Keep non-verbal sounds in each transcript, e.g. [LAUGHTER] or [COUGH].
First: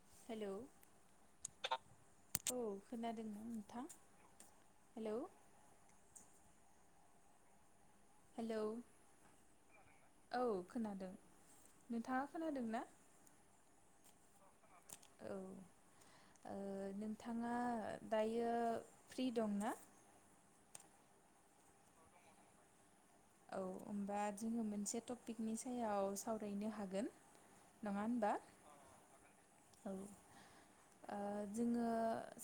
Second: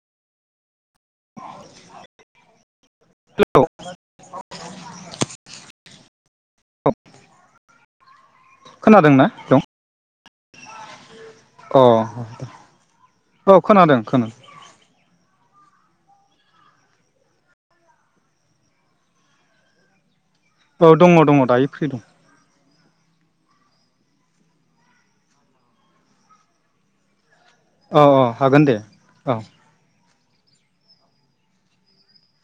[INAUDIBLE] Hello [INAUDIBLE] hello खोनादोंना दं औ खोनादों अ नोंथाङा खोनादों ना औ खोनादों खोना [INAUDIBLE] औ दङ दङ दायो फ्रि दं औ होमबा जोङो मोनसे टपिकनि सायाव सावरायनो हागोन नङा औ औ होनबा हागोन दे औ औ ओ जोङो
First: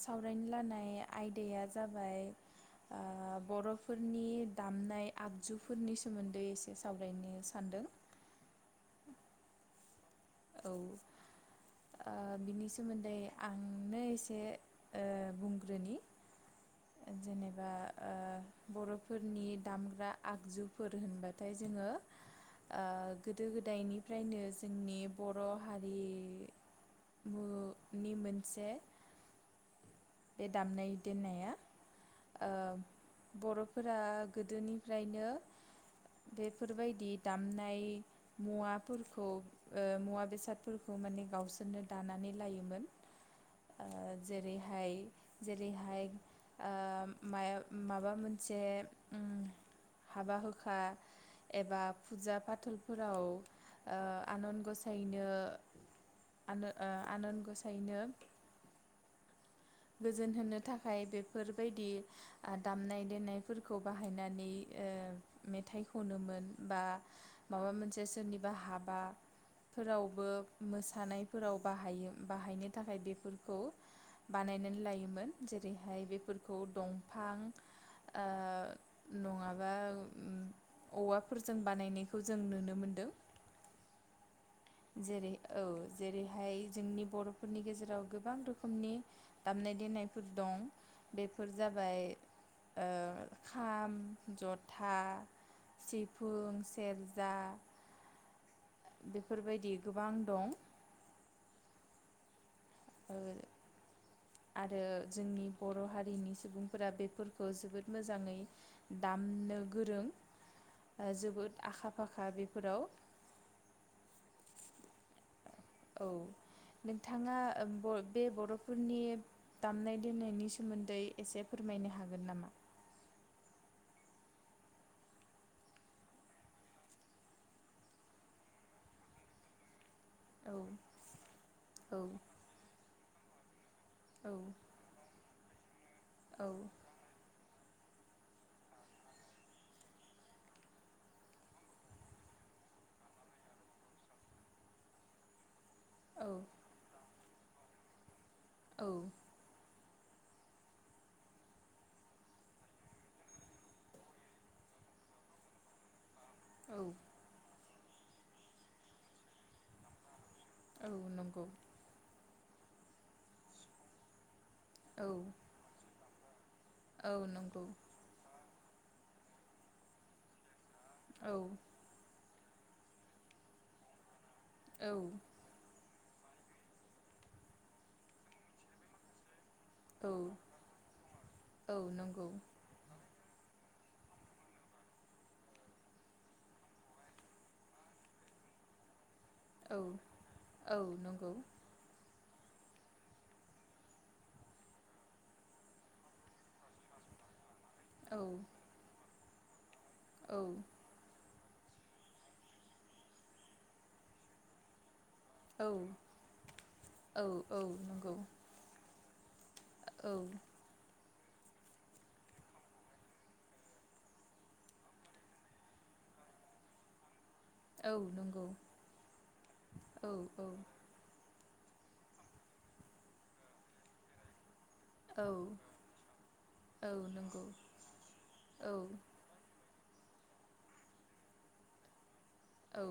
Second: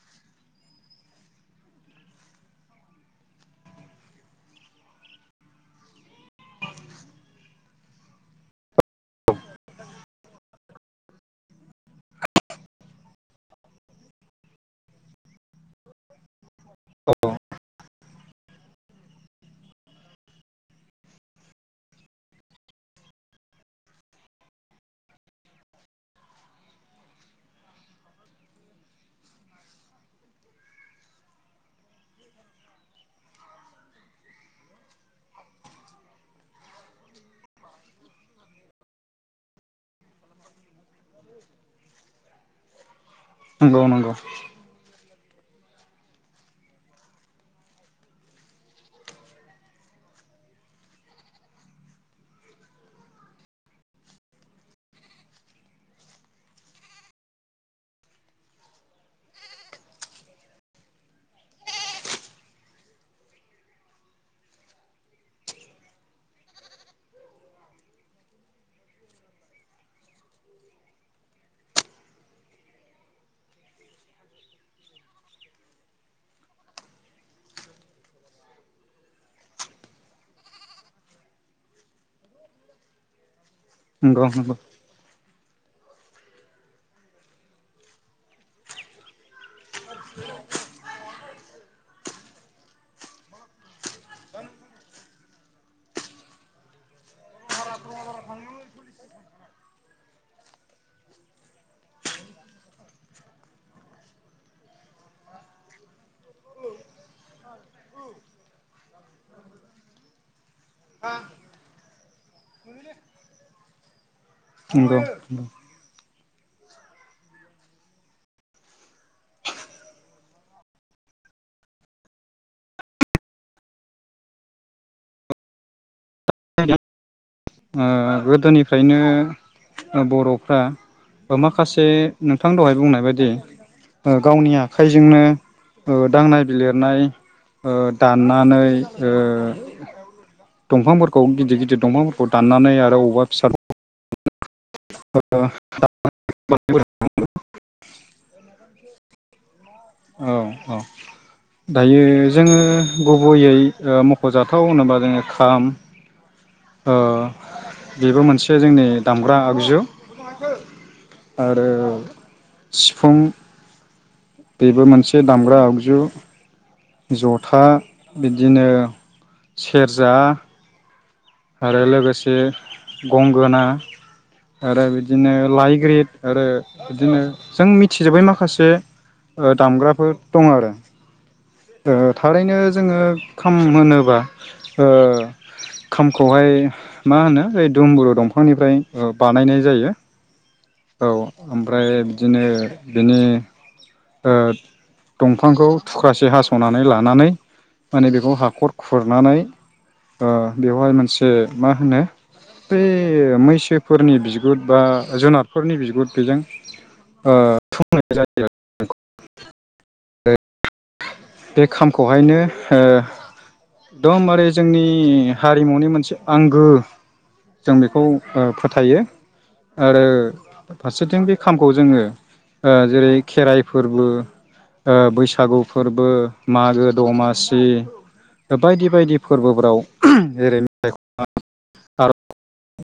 सावरायनो लानाय आयदाया जाबाय ओ बरफोरनि दामनाय आगजु फोरनि सोमोन्दै एसे सावरायनो सान्दों [INAUDIBLE] औ जेनेबा ओ बरफोरनि दामग्रा आगजुफोर होनबाथाय जोङो गोदो गोदायनिफ्रायनो जोंनि बर हारि मु नि मोनसे बे दामनाय देनाया ओ बरफोरा नंगौ ओ नंगौ जेरैहाय जेरैहाय ओ माय माबा मोनसे ओम हाबा हुखा एबा फुजा फाथलफोराव ओ आनान गसायनो आंनो ओ आनन गसायनो गोजोन होनो थाखाय बेफोरबायदि दामनाय देनायफोरखौ बाहायनानै ओ मेथाइ खनोमोन बा माबा मोनसे सोरनिबा हाबा फोरावबो मोसानायफोराव बाहाय बाहायनो थाखाय बेफोरखौ बानायनानै लायोमोन जेरैहाय बेफोरखौ दंफां ओ नङाबा ओम औवाफोरजों बानायनायखौ जों नुनो मोनदों नंगौ नंगौ जेरै औ जेरैहाय जोंनि बरफोरनि गेजेराव गोबां रोखोमनि दामनाय देनायफोर दं बेफोर जाबाय ओ खाम जथा सिफुं सेरजा बेफोरबायदि गोबां दं ओ आरो जोंनि बर हारिनि सुबुंफोरा बेफोरखौ जोबोद मोजाङै दामनो गोरों जोबोद आखा फाखा बेफोराव नंगौ औ नोंथाङा बे बर'फोरनि दामनाय देनायनि सोमोन्दै एसे फोरमायनो हागोन नामा ओ गोदोनिफ्रायनो बरफ्रा औ ओ माखासे औ नोंथां दहाय बुंनाय बायद दे ओ औ गावनि आखाइजोंनो औ दांनाय औ बिलिरनाय ओ दाननानै ओ दंफांफोरखौ गिदिर गिदिर दंफांफोर खौ दाननानै आरो अबेबा फिसा [UNINTELLIGIBLE] [UNINTELLIGIBLE] [UNINTELLIGIBLE] औ औ औ दायो जोङो गुबैयै ओ मखजाथाव होनोबा जोङो खाम ओ औ बेबो मोनसे जोंनि दामग्रा आगजु औ नंगौ आरो सिफुं बेबो औ मोनसे दामग्रा आगजु औ जथा नंगौ बिदि दिनो सेरजा औ आरो लोगोसे गंगोना आरो औ बिदिनो लाइग्रिद आरो बिदिनो जों मिथिजोब्बै माखासे ओ दामग्राफोर औ दं आरो औ ओ नंगौ थारैनो जोङो खाम होनोबा ओ खामखौहाय मा होनो ओइ दुमबुरु दंफांनिफ्राय बानायनाय औ जायो औ आमफ्राय बिदिनो बिनि ओ दंफांखौ थुख्रासे हास'नानै लानानै माने औ बेखौ हाखर खुर नानै ओ औ बेवहाय मोनसे ओ मा होनो बे मैसोफोरनि बिगुर बा जुनारफोरनि बिगुर बेजों औ ओ औ थुं ना य नंगौ जायो आरो [INAUDIBLE] औ बे खामखौहायनो ओ एकदमबारे जोंनि हारिमुनि मोनसे आंगो जों औ बेखौ ओ नंगौ फोथायो आरो औ औ फारसेथिं बे खामखौ जोंङो ओ जेरै खेराइ फोरबो ओ औ बैसागु फोरबो मागो औ नंगौ दमासि बायदि औ बायदि फोरबो ब्राव जेरै [UNINTELLIGIBLE] औ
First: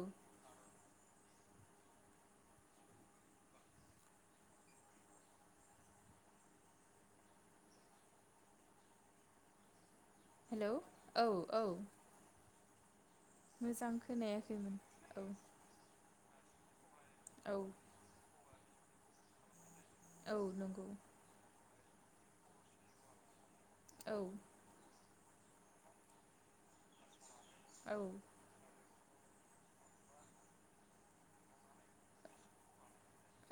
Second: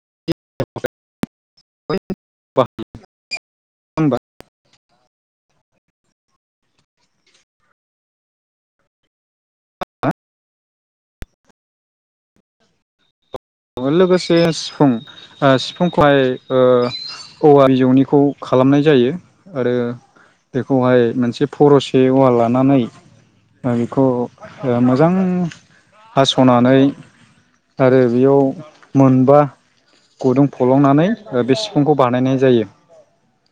[UNINTELLIGIBLE] हेलौ औ औ मोजां लोगोसे खोनायाखैमोन सिफुं औ ओ सिफुंखौ फाय ओ औ औवा बिजौनिखौ खालामनाय जायो आरो औ नंगौ बेखौहाय मोनसे फरसे औवा लानानै ओ खौ औ ओ मोज जां हासनानै औ बौ मोनबा गुदुं फलंनानै बे सिफुंखौ बानायनाय जायो।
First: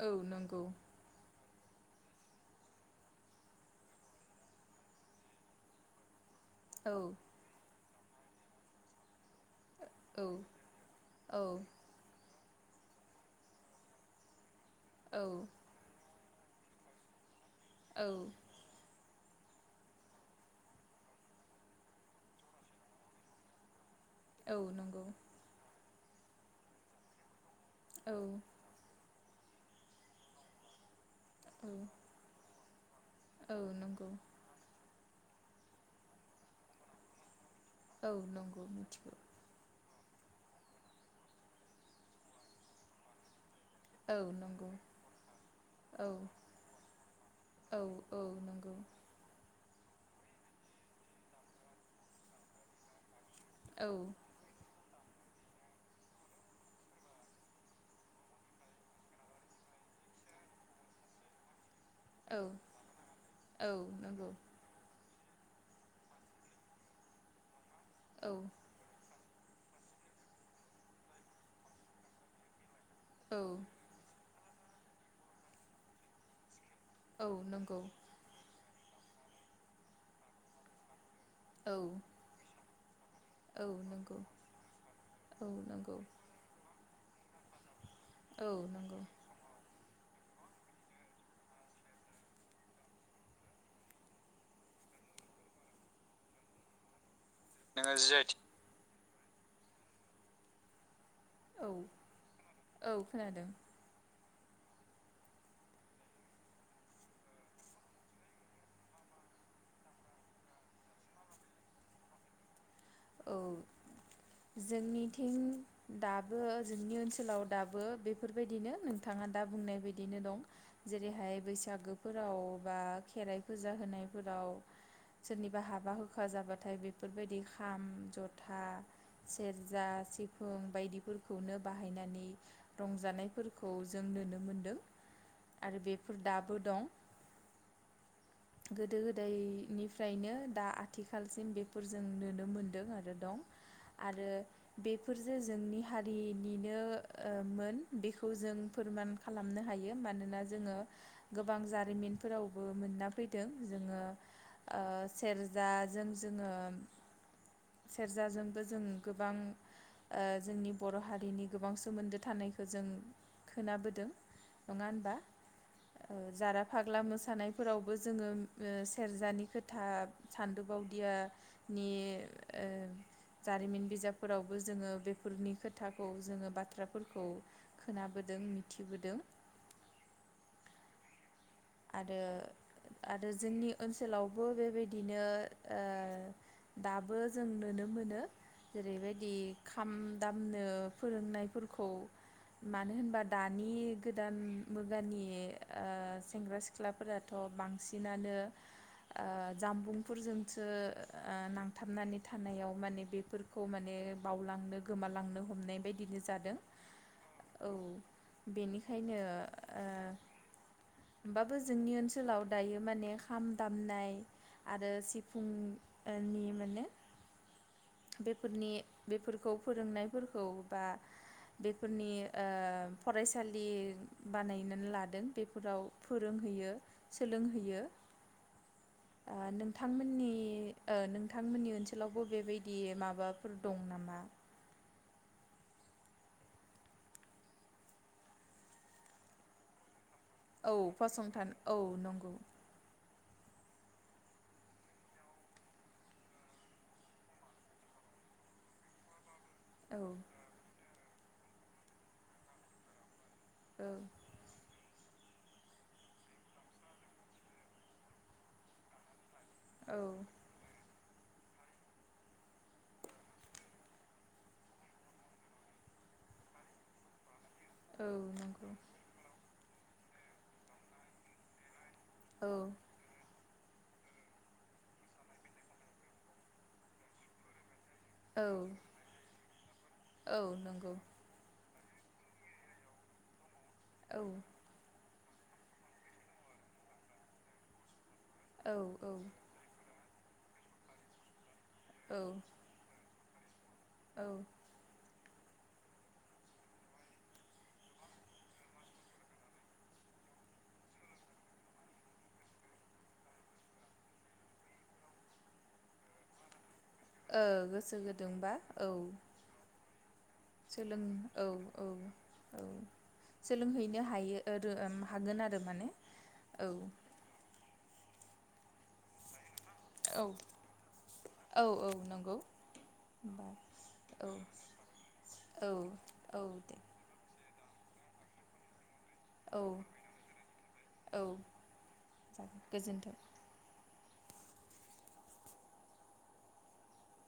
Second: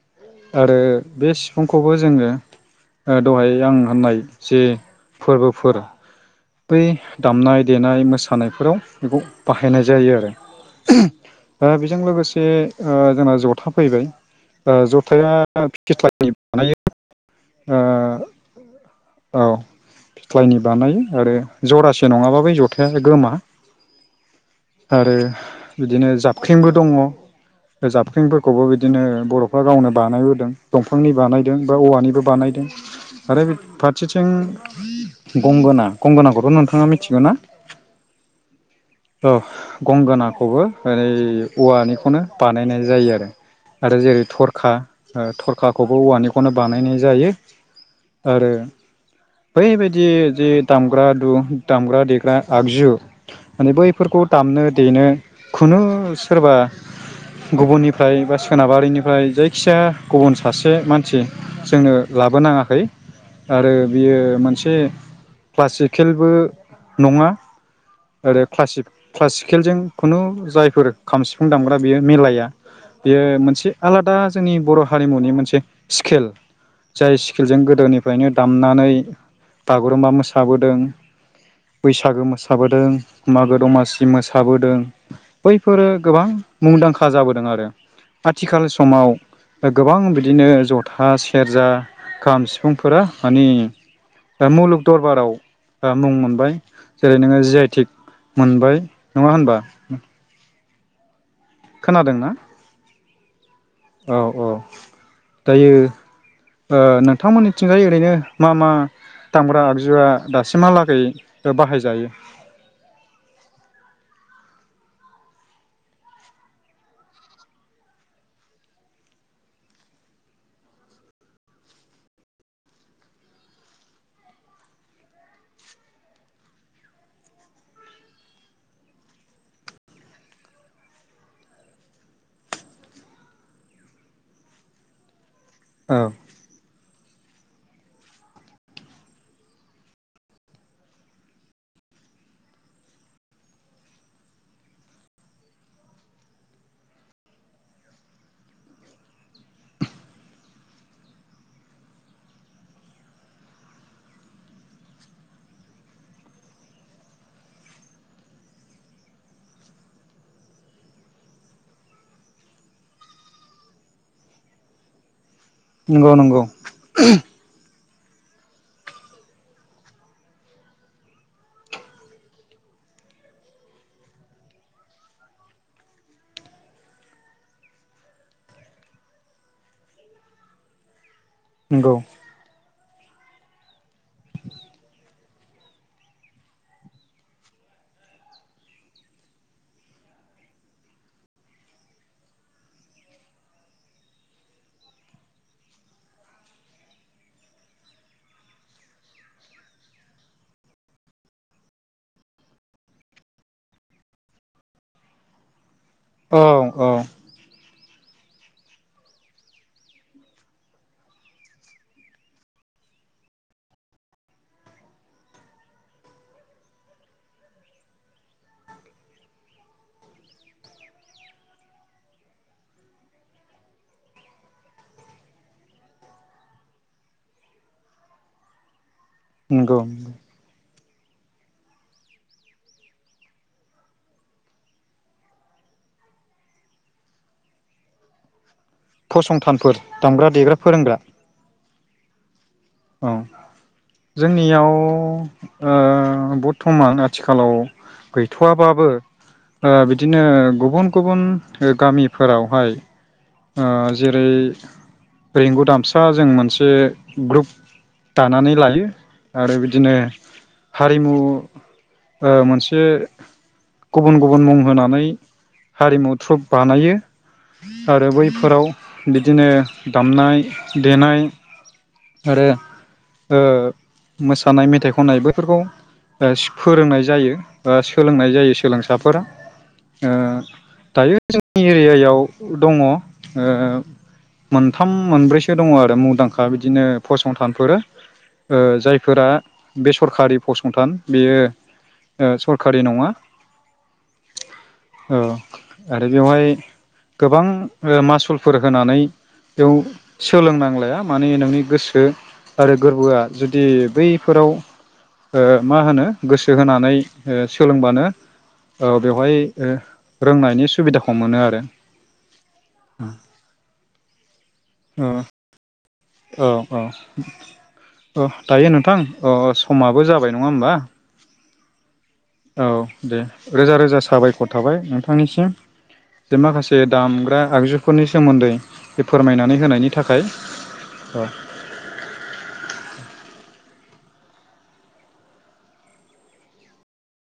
औ नंगौ आरो बेस खंखौबो जोंङो ओ दहाय आं होननाय जे फोर्बोफोर बै औ दामनाय देनाय मोसानायफोराव बेखौ बाहायनाय जायो औ आरो औ ओ बेजों लोगोसे से ओ जोंना जथा फैबाय ओ औ जथाया [UNINTELLIGIBLE] बानायो ओ औ औ फिथ्लायनि बानायो आरो जरासे नंङाबा बै जथाया गोमा औ नोंगौ आरो बिदिनो जाबख्रिंबो दङ ओ औ जाबख्रिंफोरखौबो इदिनो बर'फ्रा गावनो बानायबोदों दंफ फिफांनि बानायदों औ बा औवानिबोब बायदों आरो बे औ नंगौ फारसेथिं गंगोना गंगोनाखौथ' नोंथाङा मिथिगौ ना? औ नंगौ मिथिगौ। औ गंगोनाखौबो ओरै औवानिखौनो बानायनाय जायो आरो आरो जेरै औ नंगौ थरखा ओ थरखाखौबो औ औवानिखौनो बानायनाय ज जायो औ औ आरो नंगौ बै बायद दि जि दामग्रा दु दामग्रा देग्रा आगजु माने औ बैफोरखौ दामनो देनो खुनु सोरबा गुबुननिफ्राय बा सोनाबारिनिफ्राय जायखिजाया गुबुन सासे मानसि जोंनो औ लाबोनाङाखै औ आरो बियो नंगौ मोनसे क्लासिकेलबो नङा। औ आरो क्लासिक क्लासिकेलजों खुनु जायफोर खाम सिफुं दामग्रा बेयो मिलाया। बेयो औ मोनसे आलादा ज जोंनि बर' हारिमुनि मोनसे स्केल। जाय औ स्किलजों नंगौ गोदोनिफ्रायनो दाम नानै बागुरुम्बा मोसाबोदों। औ बैसागो मोसाबोद दों मागो दमासि नंगौ मोसाबोदों औ बैफोरो नंगौ गोबां मुंदांख खा जाबोदों आरो औ आथिखाल नंगौ समाव ओ गोबां बिद दिनो जथा स सेरजा, खाम, सिफुंफोरा मानि दा मुलुग दरबाराव आ मुं मोनबाय जेरै नोङो जि आइ टिक नोङो जि आइ टि मोनबाय। नङा होनबा उम औ खोनादोंना? औ खोनादों। औ औ दायो ओ नोंथांमोननिथिंआय ओरैनो मा मा दामग्रा आगजुआ दासिमहालागै ओ बाहायजायो? औ जोंनिथिं दाबो जोंनि ओनसोलाव दाबो बेफोर बायदिनो नोंथाङा दा बुंनाय बायदिनो दं जेरैहाय बैसागोफोराव बा खेराइ फुजा होनायफोराव सोरनिबा हाबा होखा जाबाथाय बेफोर बायदि खा खाम, जथा, सेरजा, सिफुं बायदिफोरखौनो बाहायनानै रंजानायफोरखौ जों नुनो मोनदों। आरो औ बेफोर दाबो दं। गोदो गोदायनिफ्रायनो दा आथिखालसिम बेफोरजों नुनो मोनदों आरो दं आरो बेफोरजों जोंनि हारिनिनो ओ मोन बेखौ जों फोरमान खालामनो हायो। मानोना जोङो गोबां जारिमिनफोरावबो मोनना फैदों जोङो ओ सेरजाजों जोङो। सेरजाजोंबो जों गोबां ओ जोंनि बर' हारिनि गोबां सोमोन्दो थानायखौ जों खोनाबोदों। नङा होनबा? नंगौ नंगौ जारा फाग्ला मोसानायफोराव। बो जोङो सेरजानि खोथा सान्दो बावदियानि ओ जारिमिन बिजाबफोरावबो जोङो बेफोरनि खोथाखौ जोङो बाथ्राफोरखौ खोनाबोदों मिथिबोदों। नंगौ आरो। आरो जोंनि ओनसोलावबो बेबायदिनो ओ दाबो जों नुनो मोनो जेरैबायदि खाम दामनो फोरोंनाय फोरखौ मानो होनबा दानि गोदान मुगानि ओ सेंग्रा सिख्लाफोराथ' बांसिनानो ओ जामबुंफोरजोंसो नांथाबनानै थानायाव माने बेफोरखौ माने बावलांनो गोमालांनो हमनाय बायदि। औ औ। औ बेनिखायनो ओ। बाबो जोंनि ओनसोलाव दायो माने खाम दामनाय आरो सिफुंनि माने बेफोरनि बेफोरखौ फोरोंनायफोरखौ बा बेफोरनि ओ फरायसालि बानायनानै लादों बेफोराव। फोरोंहैयो सोलोंहोयो। ओ नंगौ नोंथांमोननि ओ नोंथांमोननि ओनसोलावबो बेबायदि माबाफोर दं नामा? फसंथानफोर दामग्रा देग्रा औ फोरोंग्रा। फसंथान औ नंगौ। औ जोंनियाव ओ बर्थमान आथिखालाव गैथ'वाबाबो ओ औ बिदिनो गुबुन गुबुन गामिफोरावहाय। ओ औ जेरै रेंगु दामसा जों मोनसे ग्रुप। दानानै लायो। आरो बिदिनो औ हा रिमु अ मोनसे गुबुन-गुबुन मुं होनानै हारिमु थ्रुप बानायो। औ आरो नंगौ बैफोराव बिदिनो। दामनाय देनाय, आरो औ ओ मोसानाय, मेथाइ खननाय बैफोरखौ अ फोरोंनाय जायो। ओ सोलोंनाय औ जायो सोलोंसाफोरा। ओ औ नंगौ दायो जोंनि एरियायाव दङ ओ औ मोनथाम मोनब्रैसो दङ आरो मुंदांखा बिदिनो फस थानफोर। ओ औ औ जायफोरा बेस सरखारि फसंथान बेयो औ अ सरखारि नङा औ ओ आरो बेवहाय गोबां औ मासुलफोर होनानै बेयाव सोलोंनांलाया माने नोंनि गोसो आरो गोरबोआ जुदि बैफोराव ओ मा होनो गोसो होना- नै ओ गोसो सोलोंबानो गुदुंबा औ अ बेवहाय ओ रोंनायनि सोलों सुबिदाखौ मोनो औ आरो औ औ सोलोंहैनो हायो औदऔम औ हागोन आरो माने औ औ। अह दायो नोंथां अ समाबो जाबाय नङा औ होमबा औ नंगौ औ दे होमबा रोजा-रोजा औ साबायखर थाबाय नोंथांनिसिम औ जे औ माखासे दे दामग्रा आगजुफोरनि सोमोन्दै बे फोरमायनानै औ होनायनि थाखाय औ जागोन गोजोन्थों।